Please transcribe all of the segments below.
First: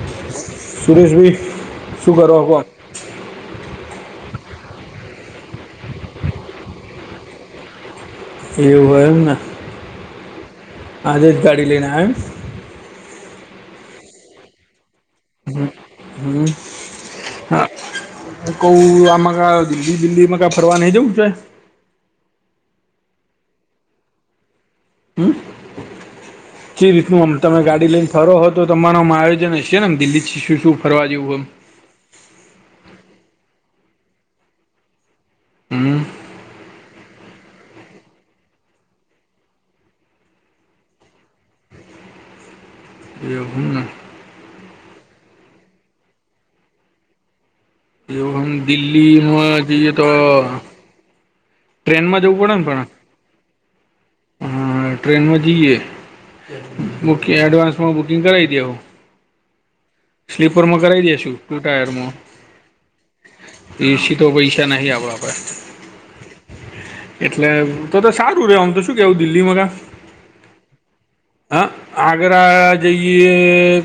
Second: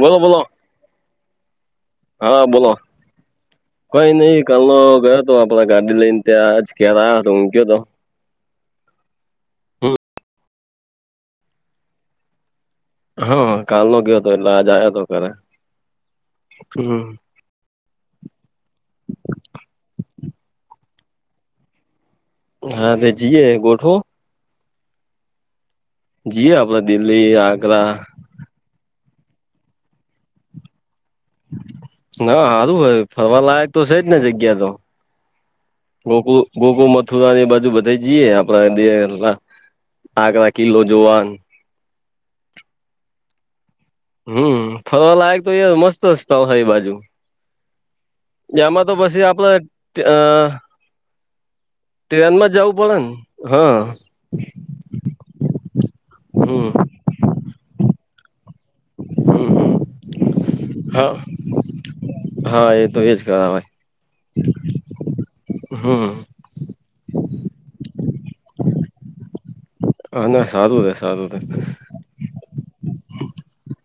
બોલો બોલો સુરેશભાઈ શું કરો હા કહો બોલો કઈ નઈ કાલનો ગયો હતો આપડા ગાડી લઈને તે આજ ઘેર આવ્યો તો ઊંઘયો તો એવું હ એમને હમ આજે જ ગાડી લય આયો હા કાલનો ગયો હતો એટલે આજ આવ્યો હતો ઘરે હ હમ હમ હા કઉ આમાં ક દિલ્ દિલ્લીમાં કા ફરવા નઈ જવું? હા તે જીએ ગોઠવો જીએ કે રીતનું આમ તમે ગાડી લઈને ફરો હો તો તમારું આમ આયોજન હશે ને આમ દિલ્હીથી શું શું ફરવા જેવું હ ના હારું હોય ફરવાલાાયક તો છે જ ને જગ્યા તો હમ ગોક ગોકુળ મથુરા એ બાજુ બધા જીએ આપડા આગ્ર કિલ્લો જોવાન એવુ હમ ના હમ ફરવાલાાયક તો યાર મસ્ત રસ્તાઓ હ એ બાજુ એવું આમ એમાં તો પછી આપડ દિલ્હીમાં જઈએ તો ટ્રેનમાં ટ્રેન માં જ ને જવું પડે ન, પણ હા હા ટ્રેનમાં જઈએ હમ બુક એડવાન્સમાં બુકિંગ કરાવી દેંહુ હમ સ્લીપરમાં કરાવ દે હા છું ટુ ટાયરમાં હા એ તો એજ કરાવાય એસી તો પૈસા નહી આપડા પાહે હમ એટલે! તો તો સારું રે આમ તો શું કહેવું દિલ્હીમાં કા હા ના સારું રે સારું રે હા આગ્રા.. જઈએ...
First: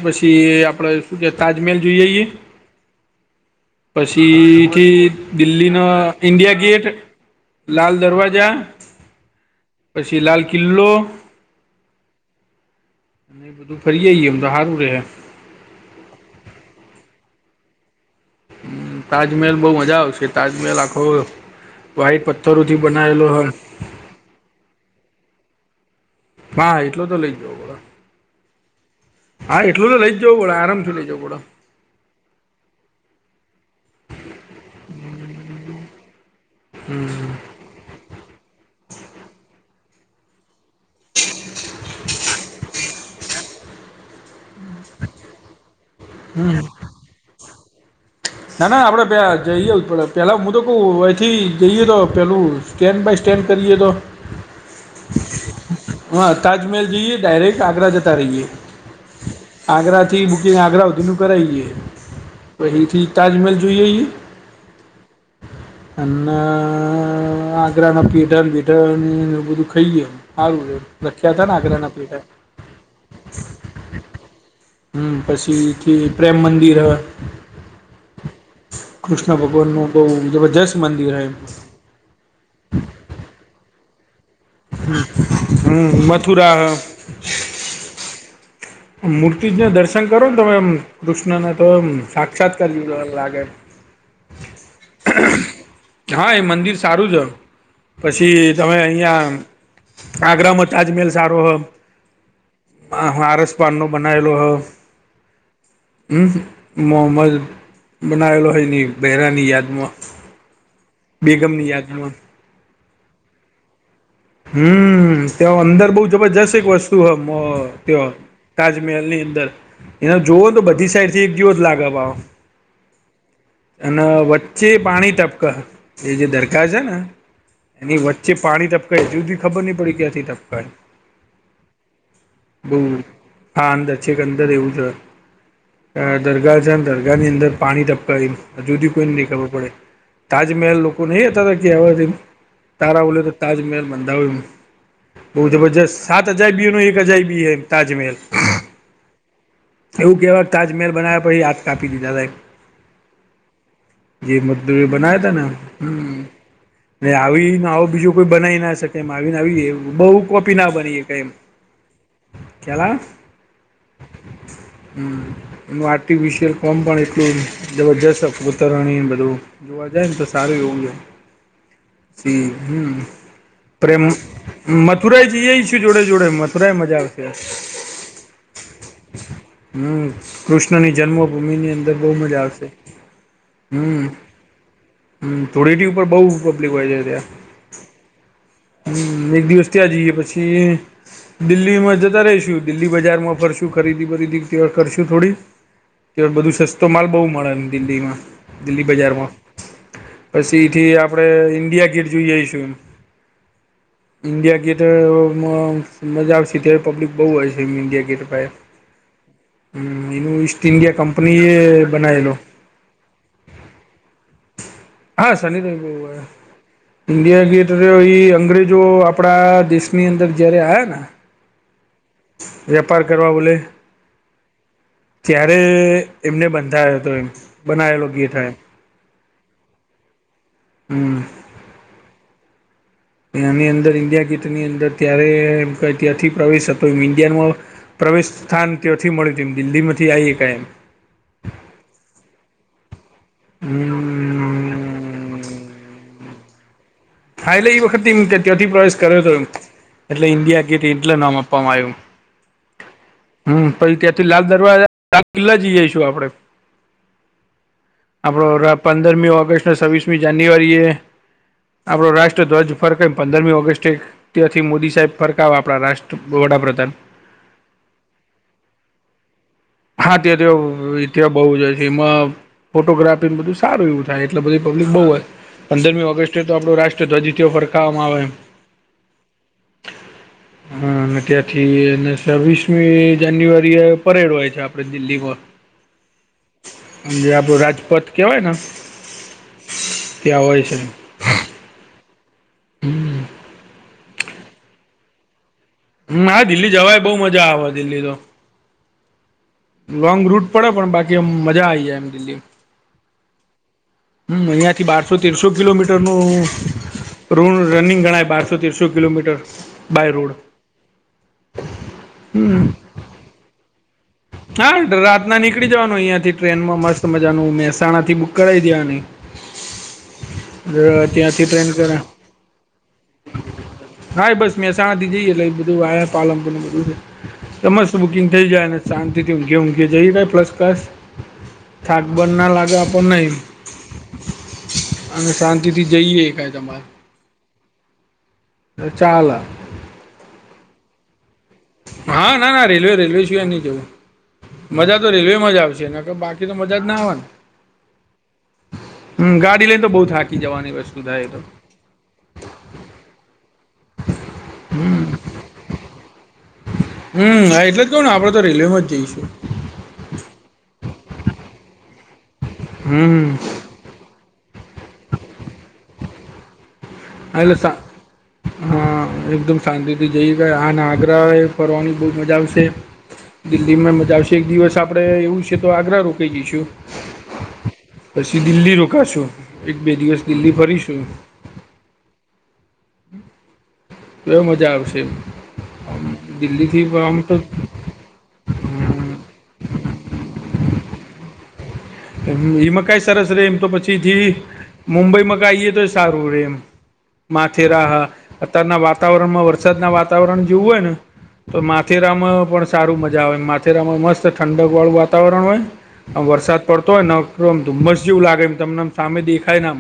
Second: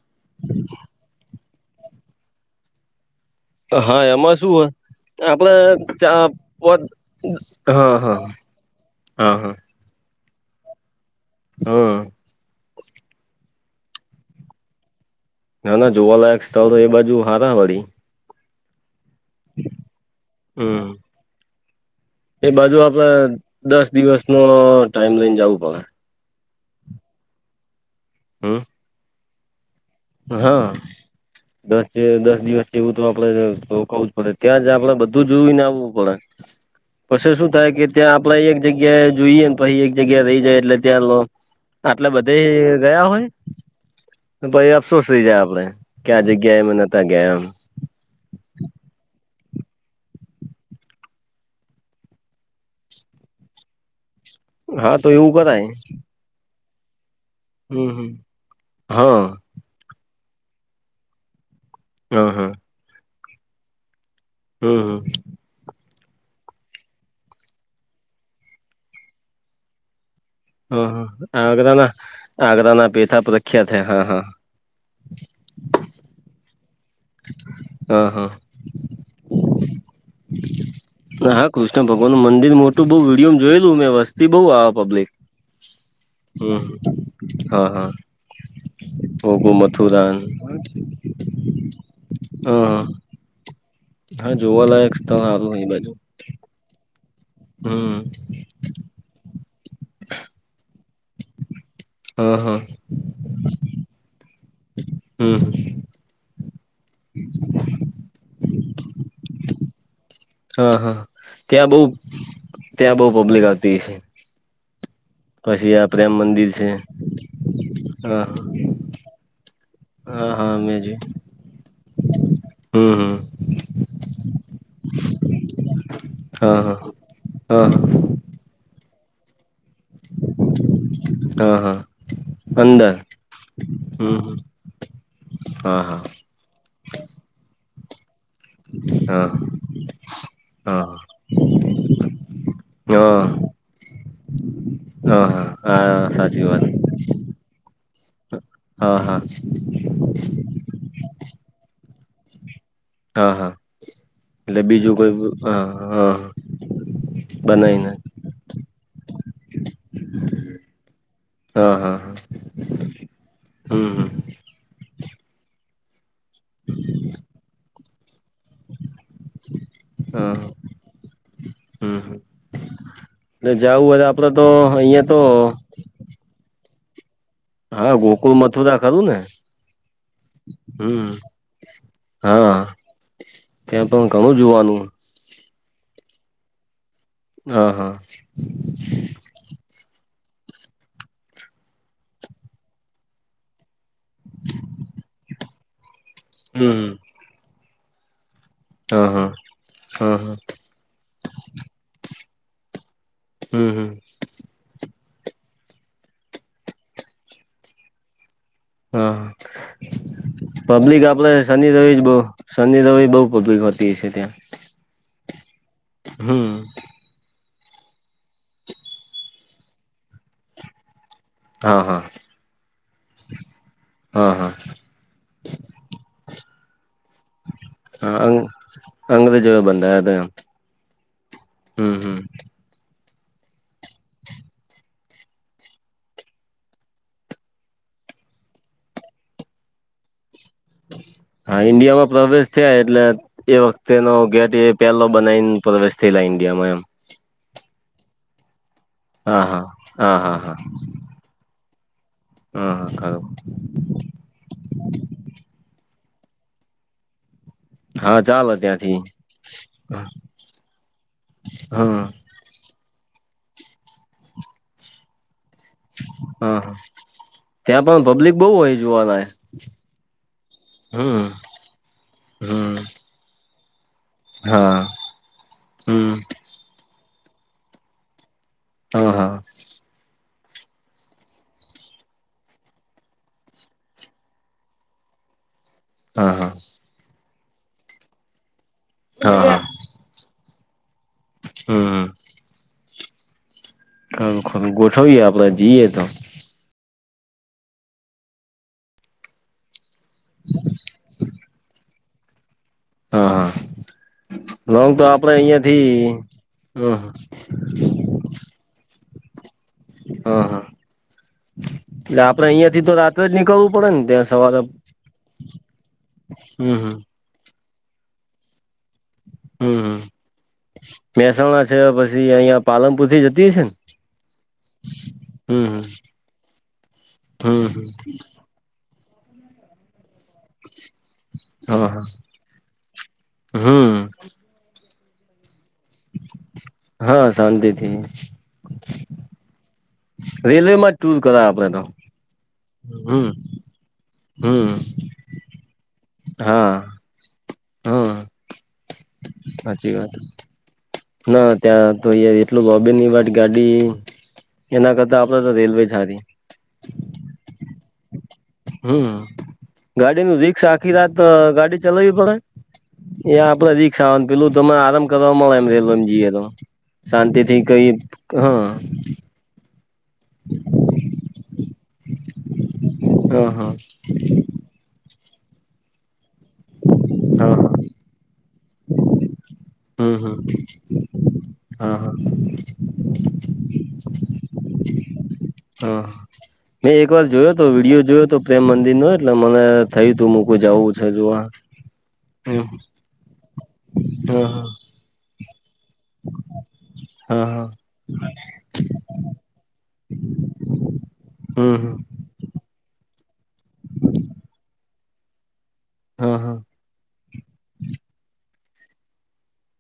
પછી આપણે શું કે તાજમહેલ જોઈ આઇએ હા એમાં શું હોય પછીથી આપડે દિલ્હીના ચા ઈન્ડિયા પોત ગેટ હા લાલ હા દરવાજા, હા હા. પછી લાલ કિલ્લો, હ એ બધું ફરી આઈએ એમ તો હારુ હે ના ના જોવાલાયક સ્થળ તો એ બાજુ હારા વળી તાજમહેલ બહુ મજા આવશે. તાજમહેલ હમ આખો વાઈટ એ બાજુ પથ્થરોથી આપડે બનાવેલો હોય. દસ દિવસ નો ટાઈમ લઈને જાવું પડે. હા, એટલો તો લઈ જ જવુ પડે. હમ. હા, એટલું તો લઈ જ જવું પડે. હા આરામથી લઈ જવું પડે. દસ એ દસ દિવસ જેવું તો આપડે રોકવું જ પડે. ત્યાં જ આપડે બધું જોઈને આવવું પડે. પછી શું થાય કે, ત્યાં આપડે એક જગ્યાએ જોઈએ પહી એક જગ્યા રહી જાય એટલે... ત્યાં લો આટલે બધયે રહ્યા હોય? પહી અફસોસ થઈ જાય આપડે કે, આ જગ્યાએ અમે નહતા ગયા એમ. ના ના આપડે ત્યાં જઈજ આવું પડે. પેલા હું તો કહું, અથી જઈએ તો પેલું સ્ટેન્ડ બાય સ્ટેન્ડ કરીએ તો? હા તો, એવું કરાય. હા તાજમહેલ જઈએ, ડાયરેક્ટ આગ્રા હમ હમ જતા રહીએ. હા હા આગ્રા થી બુકિંગ આગ્રા હુધીનું કરાઈ જઈએ. હ હ. તહીંથી તાજમહેલ જોઈ આઇએ? હમ હમ અ... ન... મેં આગ્રામા પિથર બિથર ને એ બધું ખઈ ગયો. હારુ થયું. હા હા પ્રખ્યાતા છે, ને, આગરાના આગ્રના પેઠાં. આગરાના પેથા પ્રખ્યાત હે. હા હા. હમ.. પછીથી પ્રેમ મંદિર હા હા કૃષ્ણ ભગવાન નું તો જબરજસ્ત મંદિર હાય. ત્યાં ભગવાનું મંદિર મોટું બહુ વિડીયોમ જોયલું, મેં બસ. તી બહું આવે પબ્લિક. હમ મથુરા હમ... હ હા હા. ઓગુ મૂર્તિજ ના દર્શન મથુરાન કરો ને તમે એમ કૃષ્ણનના તો એમ સાક્ષાત્કાર હા જેવું જ લાગે હા, જોવાલાયક સ્થળ હારુ અહીં બાજુ. હા એ મંદિર સારું જ હ. હમ પછી તમે અહીંયા, આગ્રમાં તાજમહેલ સારો હ એમ! હ હ. હા આરસપહાણનું બનાવેલુ હ. હમ. ઉહ! મોહમજ બનાવેલો હે એની બેહરાની યાદમાં હા હા. બેગમની ત્યાં બહુ, યાદમાં ત્યાં બહુ પબ્લિક આવતી હોય છે. હમ... ત્યા અંદર બહુ મંદિર જબરજસ્ત એક છે વસ્તુ હ. મ ત્ય હા તાજમહેલ ની અંદર એને હા જોવોન હા તો બધી મેજી સાઈડ થી એક જેવ જ લાગે ભાવ હમ હમ અને વચ્ચે પાણી ટપક હ એ જે હા દરખાર હા છે ને હા એની વચ ચે પાણી ટપકે હે હજી હુધી ખબર નહી પડી ક્યાંથી ટપક હ. હા હા બહુ અંદર હા અંદર છે હમ કે અંદર એવું જ હા હ હા આ દરગાહ છે દરગાહની અંદર પાણી ટપક હ ઈમા. હજુ હુદીન કોઈને નહી હા ખબર પડે હા તાજમહેલ લોકો નહી હતાતા કે હવાજે તારા ઓલે હા તો તાજમહેલ બંધાવ હા બઉ હા જબરજત હા સાત સાચી હજાર વાત બી નો એક અજાયબી હે તાજમેહેલ. હા હા. એવુ કેવાય તાજમેહેલ બનાયા પછી હાથ કાપી દીધા એમ હા હા. જે એટલે મજદૂએ બીજું કોઈ બ- હા બનાયાતા હા ન એ આવી ન આવો બનાવીને બીજો કોઈ બનાવી ના શકે એમ આવીને આવી બહુ કોપી ના બની હકે એમ. હા હા હા ખ્યાલ આવે હમ. હમ. એનું આર્ટિફિશિયલ કોમ પણ એટલું જબરજસ્ત કોતરણી ને બધુ. જોવા જાય ને તો હા સારું એવું છ. હમ હમ. હમ એટલે જવું હોય પ્રેમ તો આપડે તો અહિયાં તો મથુરાઈ જઈઆઈ છ જોડે જોડે મથરા મજા આવશે. હા ગોકુળ, મથુરા ખરું ને. હમ કૃષ્ણની હમ જન્મભૂમિની અંદર બહુ મજા હા આવશે. ત્યાં હમ પણ ઘણું જોવાનું હ. હમ ધૂળેટી ઉપર બહુ પબ્લિક હોય છે ત્યાં. હા હા. હમ એક દિવસ ત્યાં જઈએ પછી દિલ્હી માં જતા રહીશું દિલ્હી બજારમાં ફરશું શુ ખરીદી બરીદી કરશું થોડી કે બધું હમ સસ્તો માલ બહુ મળે ને દિલ્હીમાં. દિલ્લી હા હા બજારમાં હા હા પછી થી આપડે ઇન્ડિયા ગેટ જોઈ આઈશું ન. હમ હમ. ઇન્ડિયા ગેટઅ મા મજા આવશે અત્યારે પબ્લિક બહુ હો છે ઇન્ડિયા ગેટ પાહે. હા ઇન્ડિયા પબ્લિક આપલે કંપનીએ શનિ રવિ બહુ બનાવેલો શનિ રવિ બહુ પબ્લિક હોતી હસે ત્યાં. હા સની રવિ ઉઉ હમ્મ. ઈન્ડિયા ગેટ તો હિ અંગ્રેજો આપણા દેશની અંદર જયારે આયા ન હા હા. વેપાર કરવા બલે. હા હા ત્યારે એમને બંધાયો હતો એમ. બનાવેલો હા અ ગેટ આ એમ અંગ્રેજો બંધાયા તા એમ. હમ. હમ હમ. એની અંદર ઈન્ડિયા ગેટની અંદર ત્યારે એ ક ત્યાંથી પ્રવેશ હતો એમ ઈન્ડિયન વાળો પ્રવેશ સ્થાન ત્યોથી મળ્યું તે એમ દિલ્હીમાંથી આઈ હકાય એમ. હા ઈન્ડિયામાં પ્રવેશ થયા એટલે એ વખતેનો ગેટ એ પહેલો હમ બનાઈને પ્રવેશ થયેલા ઇન્ડિયામાં એમ. હા એટલે એ વખત ત્યાથી પ્રવેશ કર્યો હતો એ હા હા. હા એટલે હા હા ઇન્ડિયા ગેટે એટલે નામ આપવામાં આવ્યું. હા હમ પછી ત્યા લાલ દરવાજા લાલ કિલ્લા જઈ આઈશું આપડે. હા હા આપડો ચાલો રા ત્યાંથી પંદરમી ઓગસ્ટને સવ્વીસમી જાન્યુઆરી એ હા આપડો હા રાષ્ટ ટ ધ્વજ ફરક પંદરમી ઓગસ્ટ ત્યાંથી મોદી સાહેબ ફરકાવે આપણા રાષ્ટ્ર વડાપ્રધાન. ત્યાં પણ પબ્લિક બહુ હોય જોવાનાય. હા ત્યાં તો ત્યાં બહુ જ છે એમાં હમ્મ. ફોટોગ્રાફી બધું સારું એવું થાય એટલે બધી હા પબ્લિક બહુ હોય પંદરમી હમ્મ. ઓગસ્ટે તો આપણો રાષ્ટ્ર ધ્વજવ ફરકાવવામાં આવે એમ હ હા હા અને ત્યાંથી અને છવ્વીસમી જાન્યુઆરી એ પરેડ હોય છે. આપડે દિલ્હીમાં હા હા જે આપડું રાજપથ કેવાય ને હા હા ત્યા હોય છે હા હમ ખરું ખરું ગોઠવીએ આપડે જીએ હમ હા દિલ્હી જવાય બહુ મજા આવે દિલ્હી તો લોંગ રૂટ પડે પણ બાકી મજા આ આવી જાય એમ દિલ્હી હા હા હમ અહિયાં થી લોંગ તો બારસો આપડે તેરસો અહિયાં થી કિલોમીટર નો હ રૂણ રનિંગ ગણાય બારસો તિરસો કિલોમીટર બાય રોડ હા હા એટલે આપડે અહિયાં હમ થી તો રાત્રે જ નીકળવું પડે ને ત્યાં સવારે હા રાત ના નીકળી જવાનું અહિયાંથી ટ્રેન હમ માં હમ મસ્ત મજાનું મહેસાણા થી બુક કરાવી દેવાની હમ ત્યાંથી મહેસાણા ટ્રેન છે કરે પછી અહિયાંયા પાલનપુર થી જતી હ છે ને હા બસ મહેસાણાથી જઈએ એટલે બધું હમ પાલમપુરું બધું છે હમ મસ્ત બુકિંગ થઈ જાય ને શાંતિથીું ઘેે જઈાય પલસ કસ હા થાક હા બંધ ના લાગવા પણ નહી હમ અને શાંતિ થી જઈએ એકાાય તમારે હા શાંતિથી ચાલ રેલવે માટે હા ના ના રેલવે રેલવે હમ સિવા નહી જવું હમ મજા તો રેલવેમાં જ આવશે એ બાકી તો હા મજા જ ના આવવાની હા સાચી વાત થાય એ તો ના ત્યાં તો એટલુંબેનની વાત ગાડી એના કરતા આપડે તો રેલવે જારી હમા એટલે જ કવને આપડે તો રેલવેમાં જઈશું ગાડી નું રીસ આખી રાત ગાડી ચલાવી પડે હમ ્યા આપડે રી પેલું તને આરામ કરવાવામાં આવે એમ રેલવે જઈએ તો શાંતિ હા એટલે થી સા કઈ હા શાંતિથી જઈ ગાય આ અને આગ્રાએ ફરવાની બહુ મજા આવશે હા હા દિલ્હીમાં મજા આવશે એક દિવસ આપડે એવું છે તો આગ્રા રોકાઈ ગઈશું હા પછી દિલ્હી રોકાશું એક બે હમ દિવસ હમ દિલ્હી ફરીશું હા હા કેવ મજા આવશે હા દિલ્હીથી મેં એક આમ વાર તો જોયો હતો વિડીિયો જોયો હતો મંદિર નય એટલે મને થયું તું હુંકઈ જવું છે જો એ મકાઈ સરસ રે એમ તો પછીથી હા મુંબઈ મકાઈઈએ તો સારું રે એમ માથેરા હા અત્યારના વાતાવરણમાં વરસાદના વાતાવરણ જેવું હોય ને તો હમ માથેરામ પણ સારું મજા આવે માથેરામાં મસ્ત ઠંડક વાળું વાતાવરણ હોય આ હા હા વરસાદ કમ મસ્ જેવું લાગે એમ તમનેમ સામે દેખાય ને આમ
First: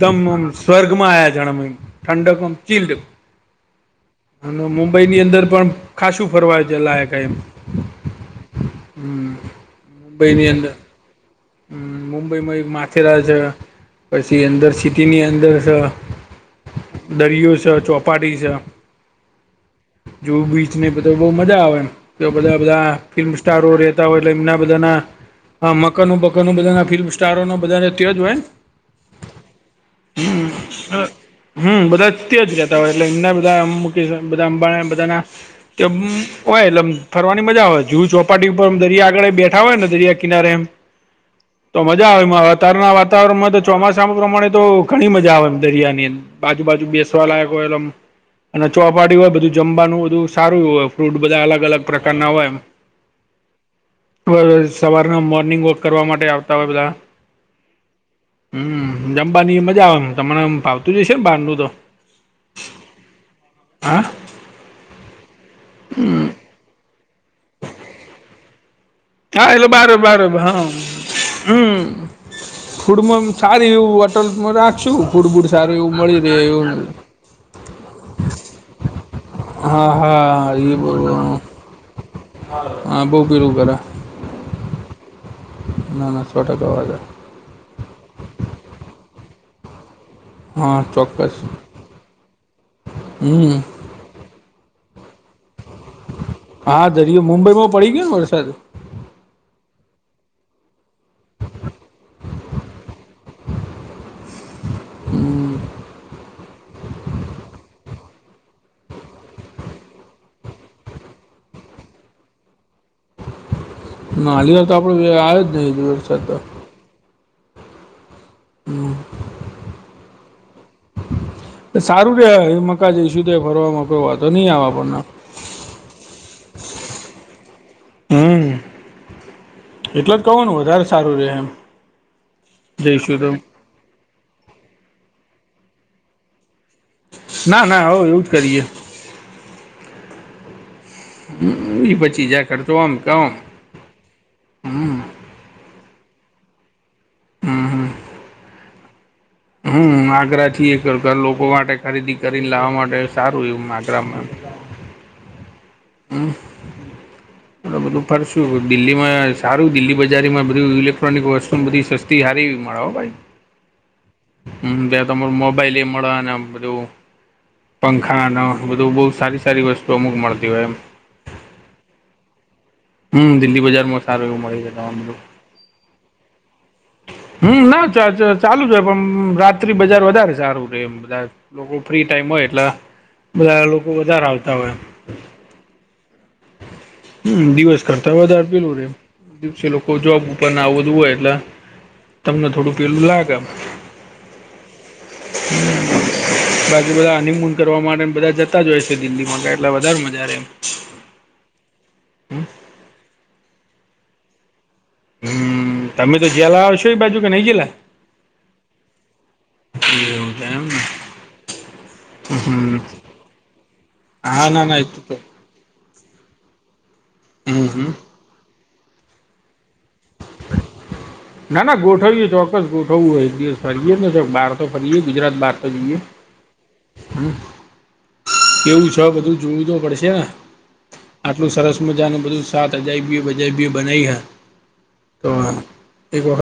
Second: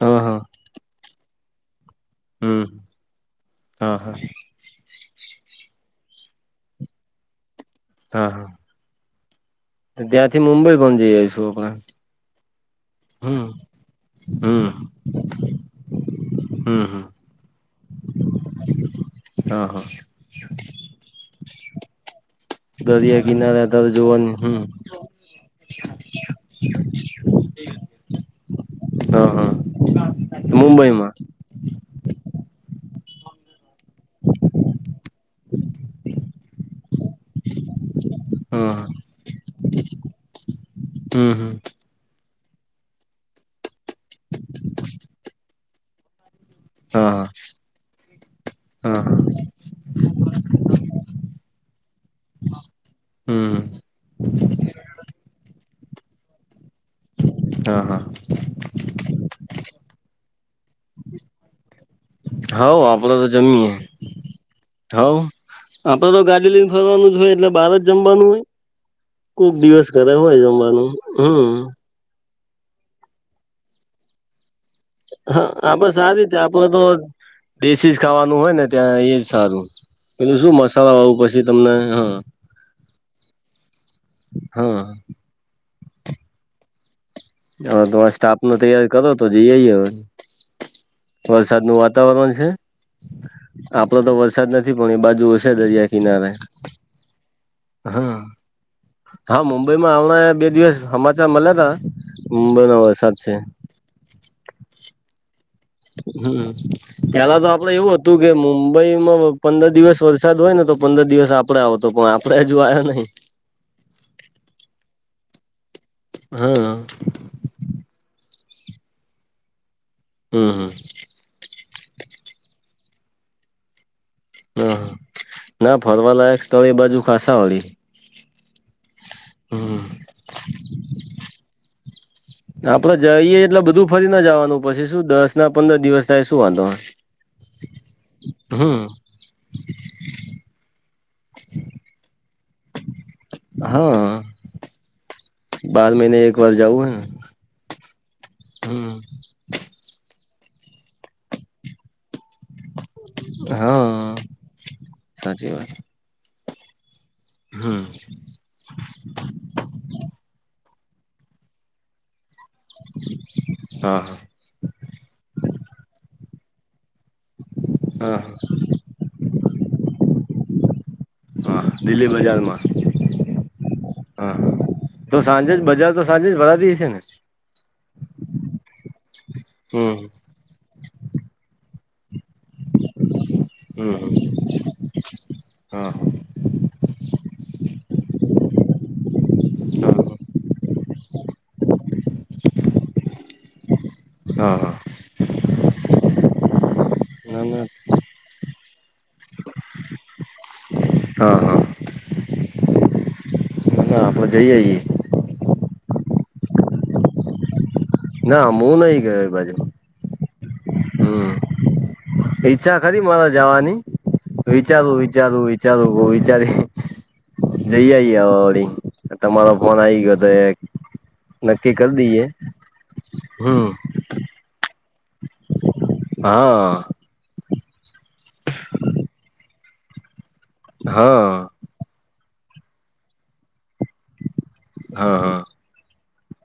હા હા સ્વર્ગમાં આ્યા જણા ઠંડકમ હમ ચીલડ હા હા મુંબઈ ની અંદર પણ ખાસું ફરવા જેલા ક એમ હા હા હમ ત્યાંથી મુંબઈ પણ જઈ આવીઈશું આપડ મુુંબઈમાં એક મા થેલા છે પછી હમ અંદર સિટીની અંદર છે હમ હમ દરિયો છે ચૌપાટી છે હા હા જુહુ બીચ ને બધે બહ મજા આવે ને. એ બધા બધા દરિયા ફિલ્મ કિનારે સ્ટારો રે અત્યારે તા હોય એટલે જોવાની એમના હમ બધાના મકાન. બધા ફિલ્મ સ્ટારો બધા તે જ હોય હા હા મુંબઈમાં હ. હમ બધા ત્યાજ જતા હોય એટલે એમના બધામ. બધા અંબા બધા ચંબુ હોય એ. ફરવાની મજા આવેય જુહ ચોપાટી ઉપર હા દરિયા આગળે બેઠા હોય ને દરિયા કિનારે એમ. હમ હમ. તો મજા આવે એ અતારના વાતાવરણમાં તો ચોમાસામાં પ્રમાણે તો ઘણી મજા આવે દરિયા ની અંદર. આજુ બાજુ હા બેસવા લાયક હોય અમ અને હા ચોપાટી હોય બધું. જમવાનું બધું સારું હોય ફ્રૂટ બધા અલગ અલગ પ્રકારના હોય. હમ હવે સવારના મોર્નિંગ વોક કરવા માટે આવતા હોય બધા. હા હા. હમ જમવાની મજા આવે એમ તમમ ફાવતું જશે મ બહારનું તો. હોવ આપણે તો જમીએ હા હવ આપ તો ગાડી લઈ. ફરવાનું જ હોય એટલે બાર જમવાનું હોય. હા કોક એટલે દિવસ બાર ઘરે બાર હોય હા જમવાનું હમ. ફૂડમાં સાર એવું હોટલમાં રાખશું ફૂડ હા બૂડ સારું એવું મળી રહે એવું. દેશીસ ખાવાનું હોય ને ત્યાં એ. સારું હા પેલું શું હા એ બહુ મસાલા વાવું પછી તમને હહ. હા બહુ પેલું કરે હા. ના ના સો ટકા આવાજે. હ તમારે સ્ટાફ ન તૈયારી કરો તો જઇઆઇ એ હવ. હા ચોક્કસ વરસાદ નું વાતાવરણ છે. હમ એટલો તો વરસાદ નથી પણ એ બાજુ હશે દરિયા કિનારે. હા દરયો મુંબઈમાં પડી ગયો હા ને વરસાદ. હા મુંબઈ માં આવણા બે દિવસ હમાચાર મળ્યા તા મુંબઈનો વરસાદ છે. હમ. હમ. પેલા તો આપડે એવું હતું કે મુંબઈમાં પંદર દિવસ વરસાદ હોય ને તો પંદર દિવસ. આવ તો પણ આપડે હ જો આયા નહી. નાનલી વાત તો આપડે આવે જ નહી. હા. નવ. હમ હમ. સારું રે ઈન મકા જઈશું ત ફરવામાં કોઈ વાત. હ ના ફરવા લાયક સ્થળ બાજુ ખાાસ હોળ. હમ. એટલ જ કહોનું વધારે સારું રે એમ જઈશું તો. પછીના જવાનું પછી શું દસ ના પંદર દિવસ થાય શું વાંધો. ના ના હ એવું જ કરીએ. હમ હ એ પચીસ હજાર ખર્ચો આમ કે આમ. હા હમ બાર મહિને એક વાર જાઉું હેને. હમ હમ હમ. હમ આગ્રા થી એ ઘરના લોકો માટે ખરીદી કરીને લાવવા માટે. સારું એવું હા સાચી વાત હ એ હમ બધું [unintelligible] ફર છે દિલ્હી માં સારું દિલ્હી બજારીમાં બધું ઇલેક્ટ્રોનિક વસ્તુ બધી સસ્તી સારી હા હા હમ બે તમારુ મોબાઈલ એ મળવાને બધું. હા પંખા ન બધું બહુ સારી સારી વસ્તુ અમુક મળતી હોય એમ હા દિલ્હી બજારમાં હમ, દિલ્હી બજારમાં સારું એવું મળે જ તમામ લોકો આજે જ બજાર તો [unintelligible] હમ, ના ચાલુ જ પણ રાત્રિ હમ. બજાર વધારે સારું. બધા લોકો ફ્રી ટાઈમ હોય એટલે બધા લોકો હમ વધારે આવતા હોય હા. હમ, દિવસ કરતા વધારે પેલું રેવુ. દિવસે લોકો જોબ ઉપરના આવુ બધું હોય એટલે તમને થોડું પેલું લાગે એમ. હા હા. બાકી બધા ના હનીમૂન ના કરવા માટે બધા જતા જ હોય છે દિલ્હી. એટલે વધારે મજા રે એમ. હા હા. [inaudible] ના આપણે જઈ આઈએ. હમ, તમે તો જયલા હશો એ બાજુ કે નઈ જયલા? ના હું નઈ ગયો એ બાજુ એવું છે એમને હમ. ઈચ્છા હમ ખરી મારે જવાની હા ના ના એ વિચારું તો વિચારું વિ ચાલું કો વિચારી હમ હમ જઈ આઈ એ ઓડી. તમારો ફોન આઈ ગયો તો નક્કી કર દઈએ. ચોકસ ગોઠવું હો એક દિવસ હમ. ફરીએ ને એક બહાર તો ફરીએ ગુજરાત બહાર તો જઈએ. હા. હમ. કેવું છે બધું જોવું તો પડશેને. હા. સરસ મજાનું બધું સાત અજાયબી બજાયબી બનાઈ હા હા તો હા. એવો હ